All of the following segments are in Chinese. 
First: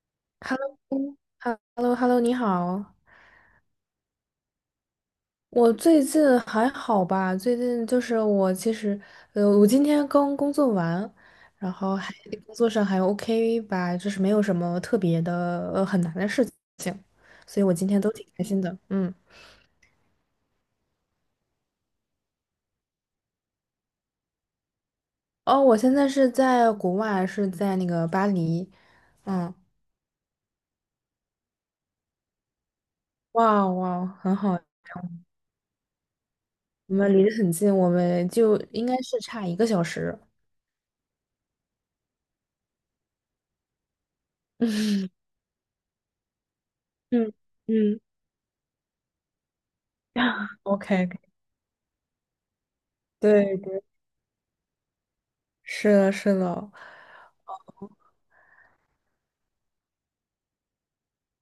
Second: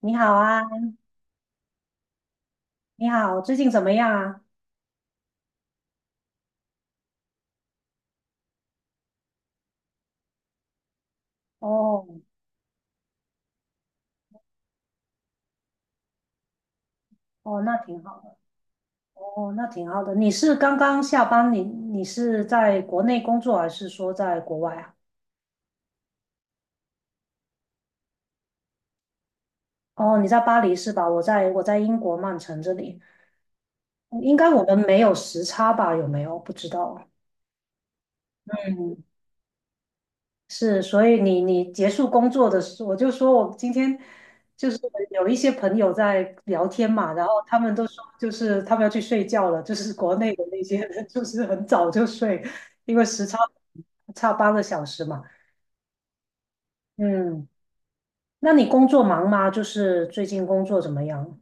你好 h e l 啊。l o hello h e l l o 你好。你好，最近怎么样啊？我最近还好吧？最近就是我其实，我今天刚工作完，然后哦。还工作上还 OK 吧，就是没有什么特别的，很难的事情，哦，所以我那今天挺都好挺的。开心的。嗯。哦，那挺好的。你是刚刚下班，你是在国内工作还是说在国外啊？哦，我现在是在国外，是在那个巴黎。嗯，哦，你在巴黎是吧？我在英国曼城这里。哇哇，嗯很应该好，我们没有时差吧？有没有？不知我道。们离得很近，我们就应该嗯是差1个小时。是，所以你结束工作的时候，我就说我今天就是 有一些朋友在聊天嘛，然后嗯他们都嗯嗯 说就是他们要去睡觉了，就是国内的 那些人，OK，就是很早就睡，因为时差对对，差8个小时嘛。是的，是的。嗯，那你工作忙吗？就是最近工作怎么样？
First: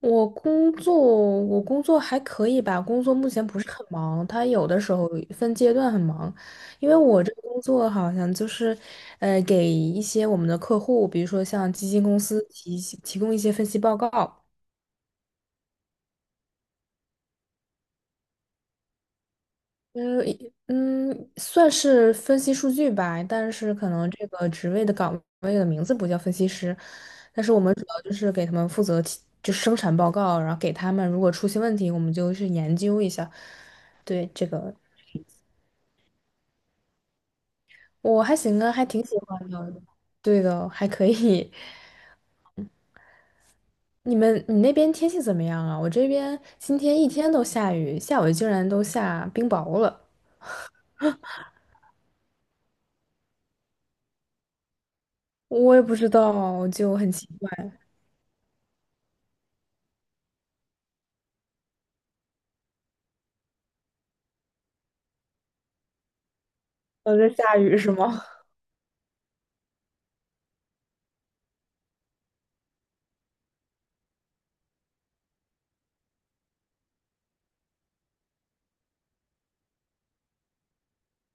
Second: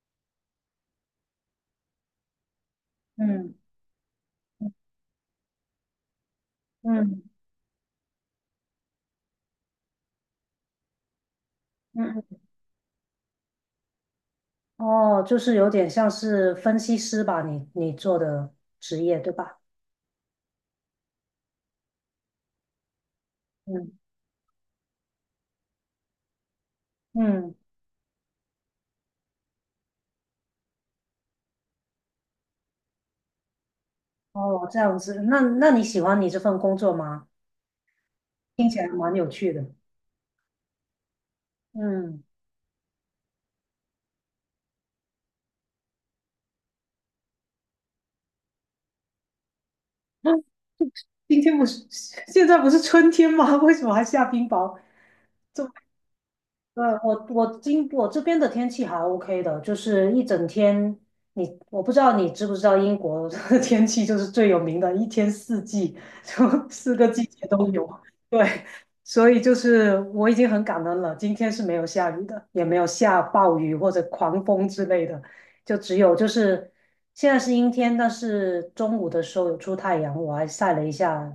我工作还可以吧，工作目前不是很忙，它有的时候分阶段很忙，因为我嗯这个工作好像就是，给一些我们的客户，比如说像基金嗯公嗯，嗯司提供一些分析报告。哦，就是有点像是分析师吧，你做的职业对吧？嗯嗯，算是分析数据吧，但是可嗯能这个职位的岗位的名字不叫分析师，但是嗯。我们主要就是给他们负责提就生产报告，然后给他们如果出现问题，我们就去研究一下。对，这哦，个这样子。那你喜欢你这份工作吗？我还行啊，还挺喜欢的。对的，还可以。嗯。你那边天气怎么样啊？我这边今天一天都下雨，下午竟然都下冰雹了，今天不是，现在不是春天吗？为什么还下冰雹？这我也不知道，对，就很我奇我怪。今我这边的天气还 OK 的，就是一整天。我不知道你知不知道英国的 天气就是最有名的，一天四季，就四个季在节下都雨有。是吗？对，所以就是我已经很感恩了，今天是没有下雨的，也没有下暴雨或者狂风之类的，就只有就是现在是阴天，但是中午的时候有出太阳，我还晒了一下，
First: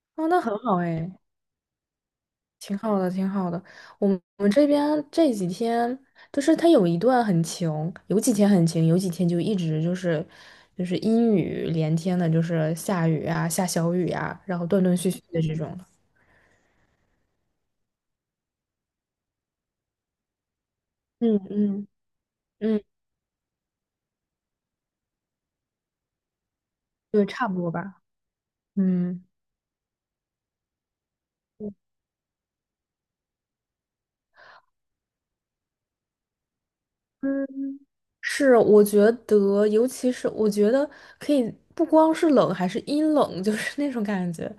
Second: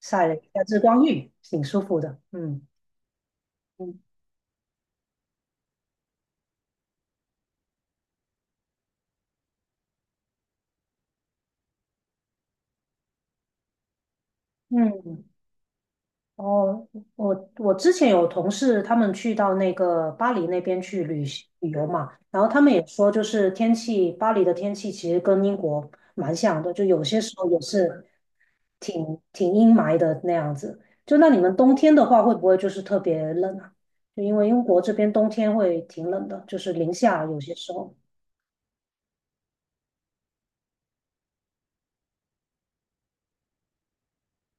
晒哦，了一那很下好日光哎，浴，挺舒服的。嗯挺好的，挺好的。嗯我们这边这几天，就是它有一段很晴，有几天很晴，有几天就一直就是阴雨连天的，就是下雨啊，下小雨啊，然后断断续续嗯。的这种的。哦，我之前有同事，他们去到那个巴黎那边去旅嗯行旅游嗯嘛，然后他们嗯，也说，就是天气，巴黎的天气其实跟英国蛮像的，就有些对，时候差不也多吧。是挺嗯。挺阴霾的那样子。就那你们冬天的话，会不会就是特别冷啊？就因为英国这边冬天会挺冷的，就是零下有嗯，些时候。是，我觉得，尤其是我觉得可以，不光是冷，还是阴冷，就是那种感觉。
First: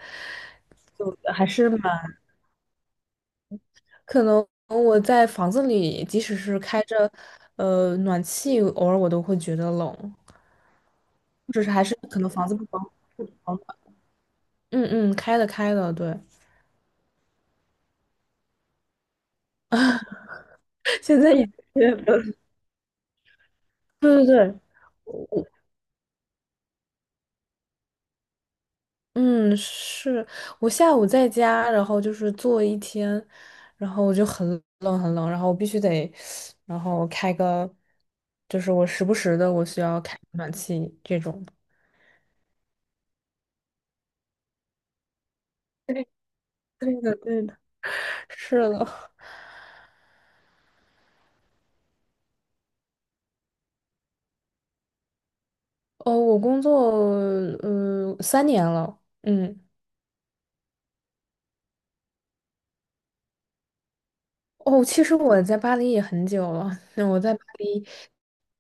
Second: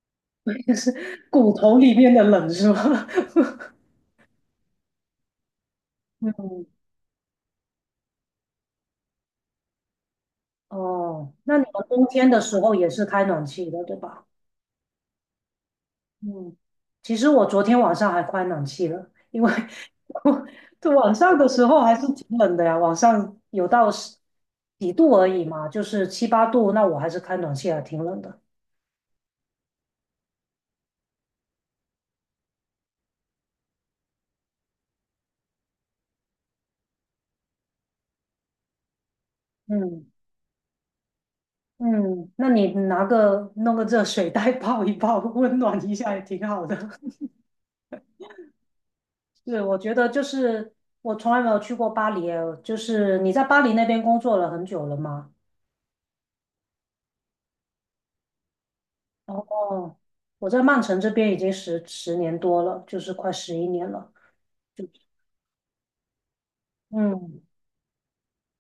就是还骨是头里面蛮。的冷是吗？可能我在房子里，即 使是嗯。开着暖气，偶尔我都会觉得冷，哦，或那你者是还们是冬可天能的房子时不候保也是开不暖保气暖。的，对吧？嗯嗯，开的开的，对。嗯，其实我昨天晚上还开暖气了，因为 我就 晚现在上也的时候还觉是得 挺冷的呀，晚上有到 十对对对，几度而我已嘛，就是七八度，那我还是开暖气还挺冷的。嗯是，我下午在家，然后就是坐一天，然后我就很冷很冷，然后我必须得，然后开个，就是我时不时的我需要嗯开暖气这种。嗯，那你弄个热水袋 泡一泡，温暖一对，下也挺好的。对的对的，是的。是，我觉得就是我从来没有去过巴黎耶，就是你在巴黎那边工作了很久了吗？哦，我工作3年了。嗯。哦，我在曼城这边已经十年多了，就是快11年了。哦，就。其实我在巴黎也很久了，那我在巴嗯，黎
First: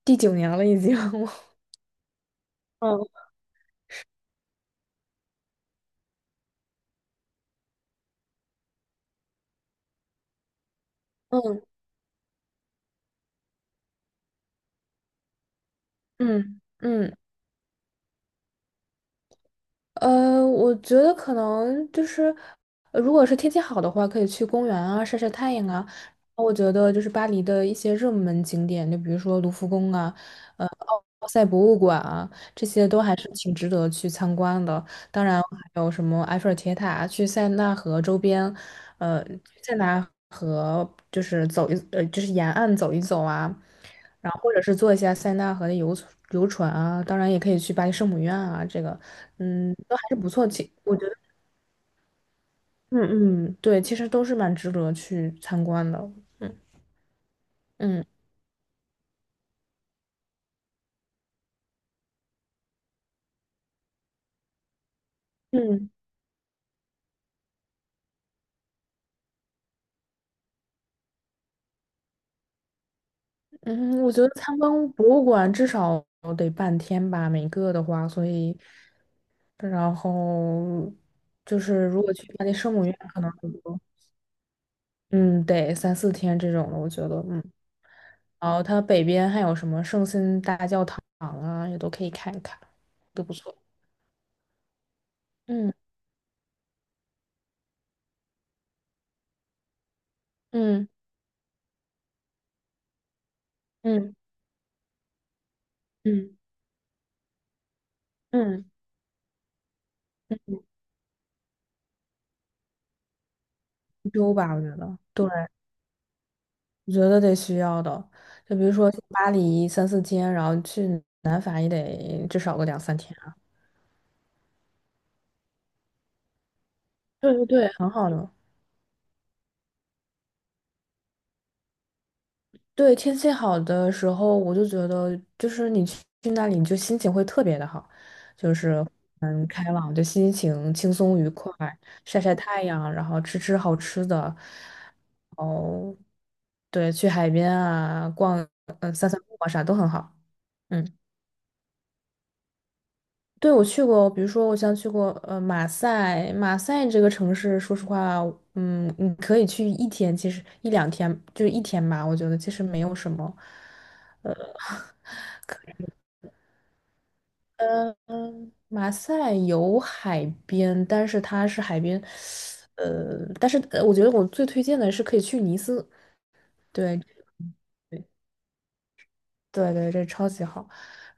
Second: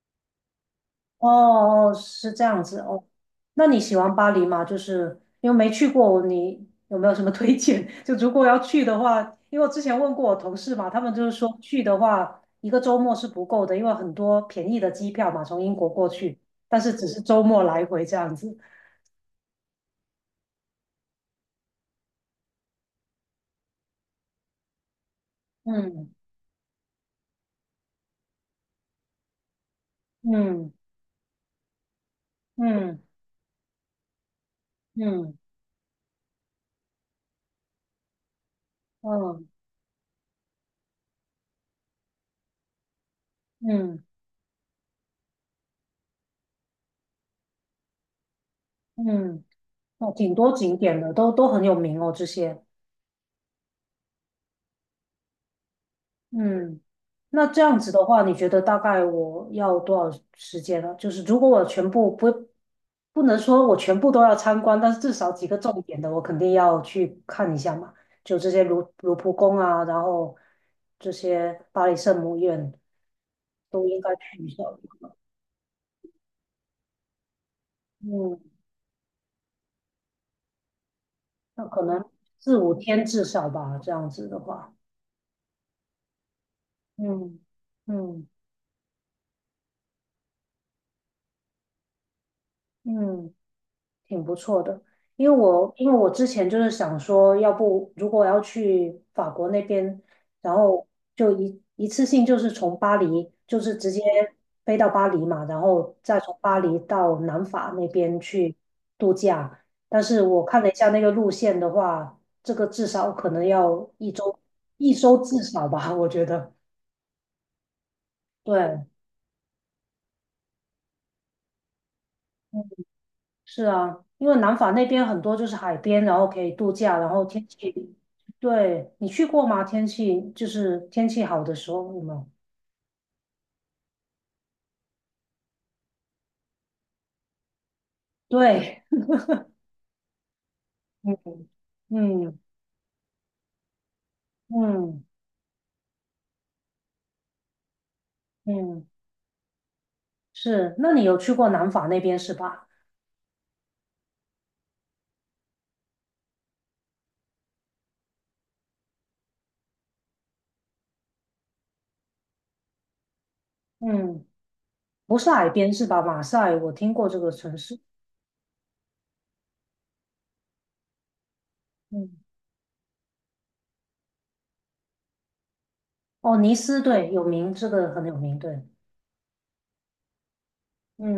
第九年了已经。哦 哦，是这样子哦。嗯那你喜欢巴黎吗？就是因为没去过，你有没有什么推荐？就如果要去的话，因为我之前问过我同事嘛，他们就是说嗯去的话，一个周末是不够的，因为很多便宜的机票嘛，从英国过去，嗯但是只嗯。是周末来回这样子。我觉得可能就是，如果是天气好的话，可以去公园啊，晒晒太阳啊。嗯我觉得就是巴黎的一些热门景点，就比如说卢浮宫啊，呃，嗯奥赛博物馆啊，这些都嗯还是挺值得去参观的。当嗯然还有什么埃菲尔铁塔，去塞纳河周边，嗯呃，嗯塞纳河就是就是沿岸走一走啊，嗯，然后或者是坐一下塞纳河的游船啊，当然也可以去巴黎圣母院啊，这个，嗯嗯，都还哦，是不挺错，多其景我点觉的，得。都很有名哦，这些。嗯嗯，对，其实都是蛮值得去参观的。嗯嗯，那这样子的嗯话，你觉得大概我要多少时间呢？就是如果我全部不，不能说我全部都要参观，但是至少几个重嗯。点的，我肯定要去看一下嘛。就这些卢浮宫啊，然后这些巴黎圣母院都应嗯，该我觉得去一参下。观博物馆至少得半天吧，每个的话，所嗯，以，然后就那可是如能果去巴黎四五圣母院，天可至能少很吧，多，这样子的话。嗯，得三四天这种的，我觉得。嗯嗯。嗯然后它北边还有什么圣心大教堂啊，也都可以看一看，都不嗯。错。挺不错的。因为我嗯因为我之前就是想说，要不如果要去法国那边，然后嗯就一次性就是从巴黎，就是直接嗯飞到巴黎嘛，然后再嗯从巴黎到南法那边去嗯度假。但是我嗯，看了一下那个路线的话，这个至少可能要欧一洲周，吧，我觉一得，周对。至少吧，我觉得。我觉得得需要的。就比如对，说去巴黎三四天，然后去南法也得至少个2、3天。是啊，因为南法那边很多就是海边，然后可以度假，然后对天对对，很气。好的。对，你去过吗？天气就是天气好的时候，有没有？对，天气好的时候，我就觉得就是你去那里，你就心情会特别的好，就对。是开朗，就心情轻嗯松愉快，晒晒嗯太阳，然后吃吃好吃的，嗯对，去海边啊，逛，嗯，散散步啊，啥都很好。是。那嗯。你有去过南法那边是吧？对，我去过，比如说我像去过马赛，马赛这个城市，说实话，嗯，你可以去一天，其实1、2天就是一天吧，我觉得其实没有什么。嗯。呃不是海边是吧？马赛，我听过这个城市。嗯马赛有海边，但是它是海边，嗯。但是我觉得我最推荐的是可以去尼斯。哦，尼斯，对，对，有名，这个很有名，对。对对，这超级好。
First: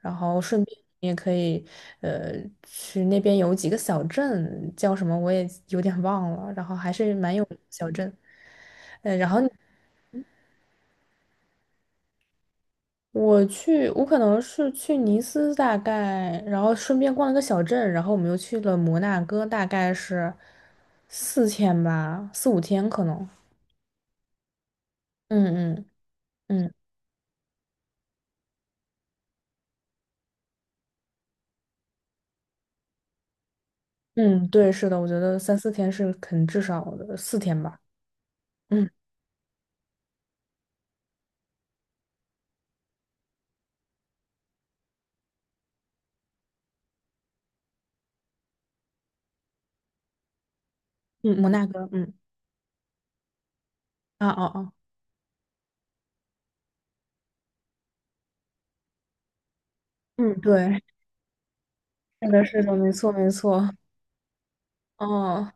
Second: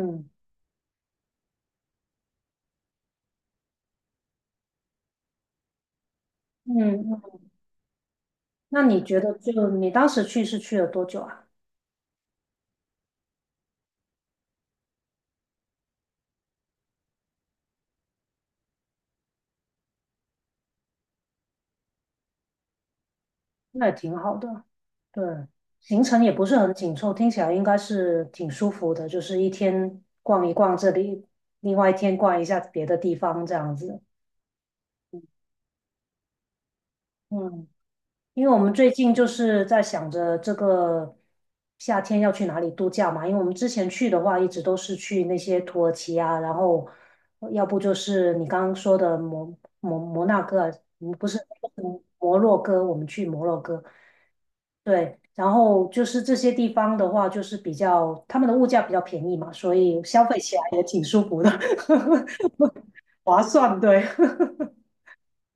然后顺便你也可以，呃，去那边有几个小镇，叫什么我也有点忘了，然后嗯。还是蛮有名的小镇。那你觉得就你当时去是去了多久啊？我可能是去尼斯大概，然后顺便逛了个小镇，然后我们又去了摩纳哥，大概是四天吧，4、5天可能。那也挺好的。对，嗯嗯行程也不是很嗯紧凑，听起来应该是挺舒服的，就是一天逛一逛这里，另外一天逛一下别的地方这样子。嗯，对，是的，我觉得三四天是肯至少的，四天嗯，吧。因为我们嗯最近就是在想着这个夏天要去哪里度假嘛，因为我们之前去的话，一直都是去那些土耳其啊，然后要不就是你刚刚说的摩纳哥啊。不嗯，是摩纳哥。嗯摩洛哥，我们去摩洛哥，啊哦哦，对，然后就是这些地方的话，就是比较他们的物价比较便宜嘛，所以消费嗯起来也对。挺舒服的。是的，是的，没错，没划错。算，对。哦，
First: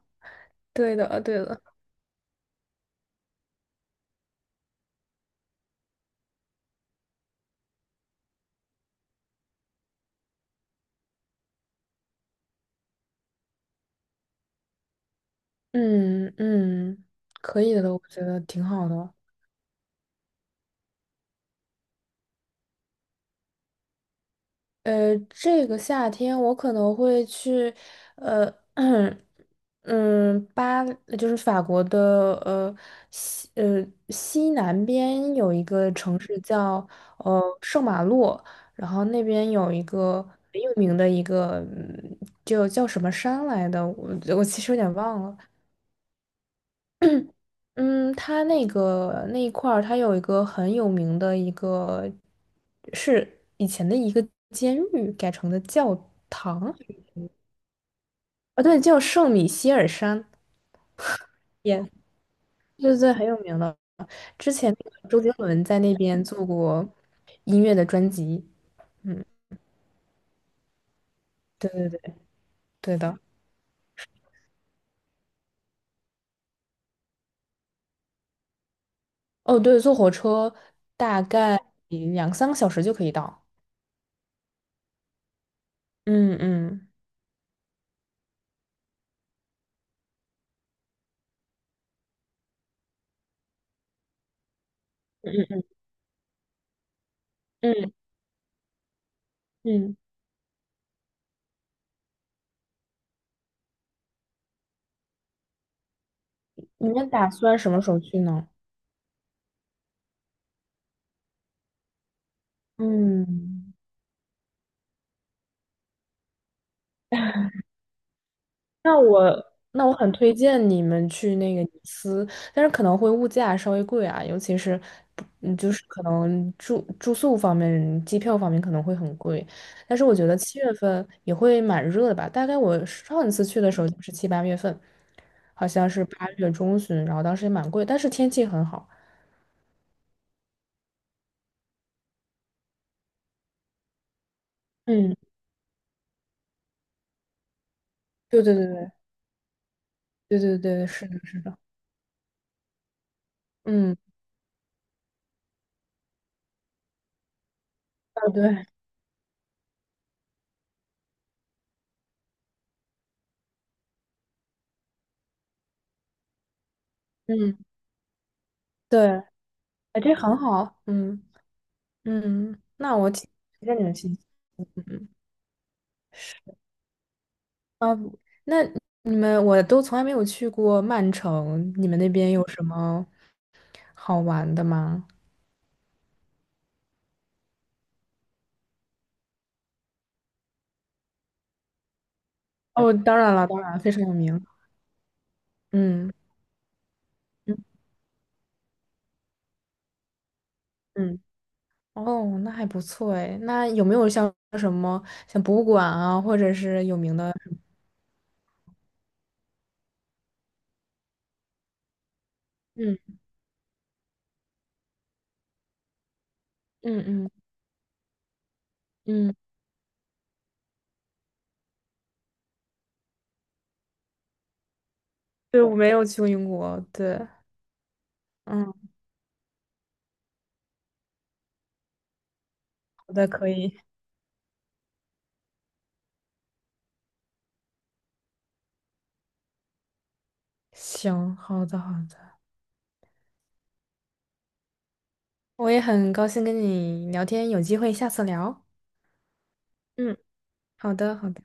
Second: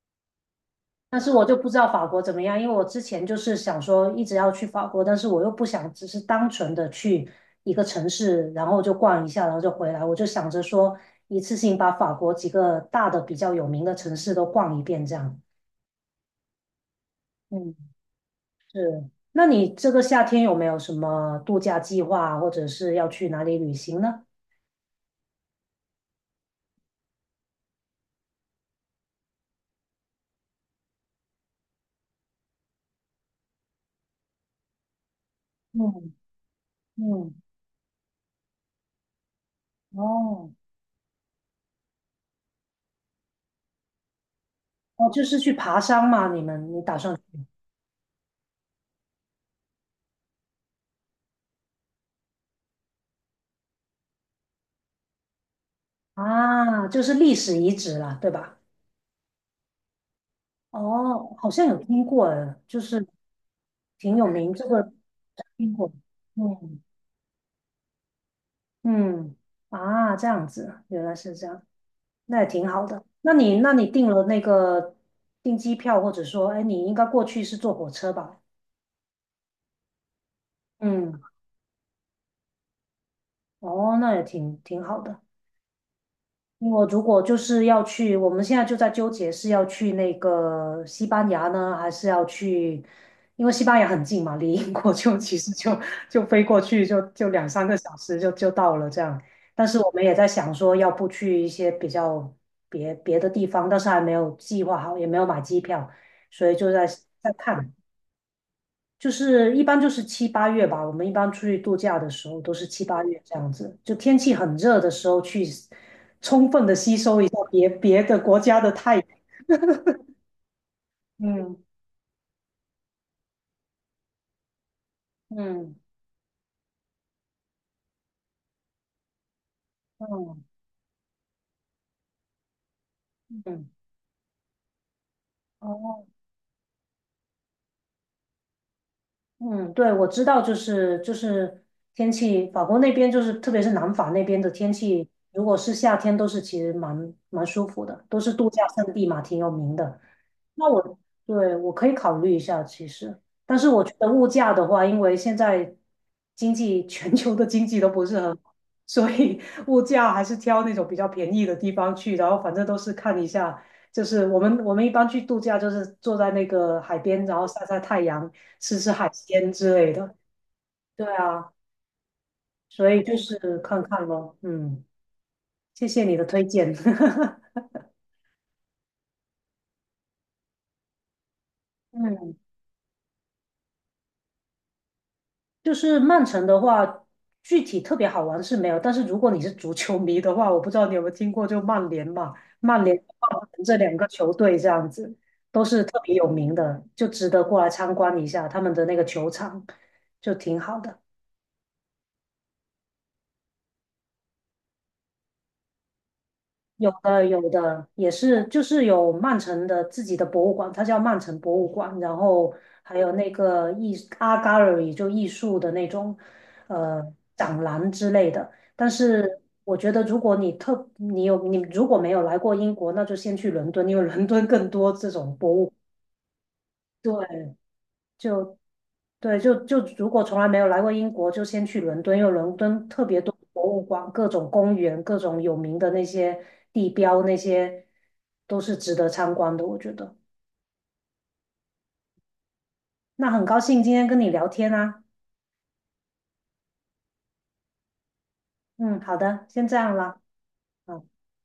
对但的，是对我就的。不知道法国怎么样，因为我之前就是想说一直要去法国，但是我又不想只是单纯的去一个城市，然后就逛一下，然后就回来。我就想着说一次性把法国几个大的比较有名的城市都逛一遍，这样。嗯嗯，可嗯，以的，我觉得挺好是。的。那你这个夏天有没有什么度假计划，或者是要去哪里旅行呢？这个夏天我可能会去，呃，嗯，就是法国的呃西呃西南边有一个嗯城市叫嗯。圣马洛，然后那边有一个哦很有名的一个，就叫什么山来的，我其实有点哦，忘就了。是去爬山嘛，你打算。嗯，它那个那一块儿，它有一个很有名的一个，是以前的一个监狱改成的教堂啊，就是历史遗址啦，对吧？啊，对，叫圣米歇尔山，哦，好像有也听过，哎，就对对是对，很有名的。挺有之名，这前那个个周杰伦听在过。那边做嗯过音乐的专辑。嗯，嗯，啊，这样子啊，原来是这样，对对对，那也挺好对的。的。那你订了那个订机票，或者说，哎，你应该过去是坐火车吧？哦，对，坐火车嗯，大概2、3个小时就可以到。哦，那也挺好的。嗯我嗯如果就是要去，我们现在就在纠结是要去那个西班牙呢，还是要去，因为西班牙很近嘛，离英国就 嗯其实嗯就飞过去就两三个嗯小时就到了这样。但是我嗯，们也在想说，要不去一些比较别的地方，但是还没有计划好，也没有买机票，所以就在你们打在算什看。么时候去呢？就是一般就是七八月吧，我们一般出去度假的时候都是七八月这样嗯。子，就天气很热的时候去充分的吸收一下别的国家的太那阳。我那我很推荐你们去那嗯个尼斯，但是可能会物价稍微贵啊，尤其是不嗯，就嗯是可能住宿方面、机票方面可能会很贵。但是我觉得嗯7月份也会蛮热的吧，大概我上一次去嗯，的时候就是7、8月份，好像哦。是8月中旬，然后当时也蛮贵，但是天气很好。嗯，对，我知道，就是天气，法国那边就是特别是南法那边的天气，嗯，如果是夏天，都是其实蛮舒服的，都是对度对假对胜地嘛，挺有名的。对对对那对，我是的，是对的，我可以考虑一下，其实，但是我觉嗯，得物价的话，因为现在经济 全球的经济都不是哦很好，对，所以物价还是挑那种比较便宜的地方去，然后反正都是看一下，就是我们一般去度假，就是坐在那个海边，然后嗯晒晒太阳，吃吃海对，鲜之类哎，这的。很好，对嗯啊，嗯，所那以我就挺是推荐看你们看去。咯。嗯，嗯。谢谢你的推荐。啊，那我都从来没有去过曼城，你们那边嗯，有什么好玩的吗？就是曼城的话，具体特别好玩是没有，但是如果你是足球迷的话，我不知道你有没有听过，就曼联嘛，曼哦，联、当然曼了，当城这然非两常个有球名。队这样子都是特嗯别有名的，就值得嗯过来参观一下他们的那个球场，就挺好的。嗯，哦，那还不错哎。那有没有像什么像博物馆啊，或者是有有名的的？有的也是，就是有曼城的自己的博物馆，它叫曼城博物馆，然后还有嗯那个Art Gallery 就艺术的那种呃嗯嗯展览之类的。但嗯，是我觉得，如果你如果没有来过英国，那就先去伦敦，因为伦敦更多这种博对，物。我没有去过英国。对，对，就嗯，对，就如果从来没有来过英国，就先去伦敦，因为伦敦特好别的，多可博以，物馆、各种公园、各种有名的那些地标，那些都是值得参观的，我觉得。行，好的好的，那很高兴今天跟你聊天啊，我也很高兴跟你聊天，有机会下次聊。嗯，好的，先这样嗯，了。好好的好的。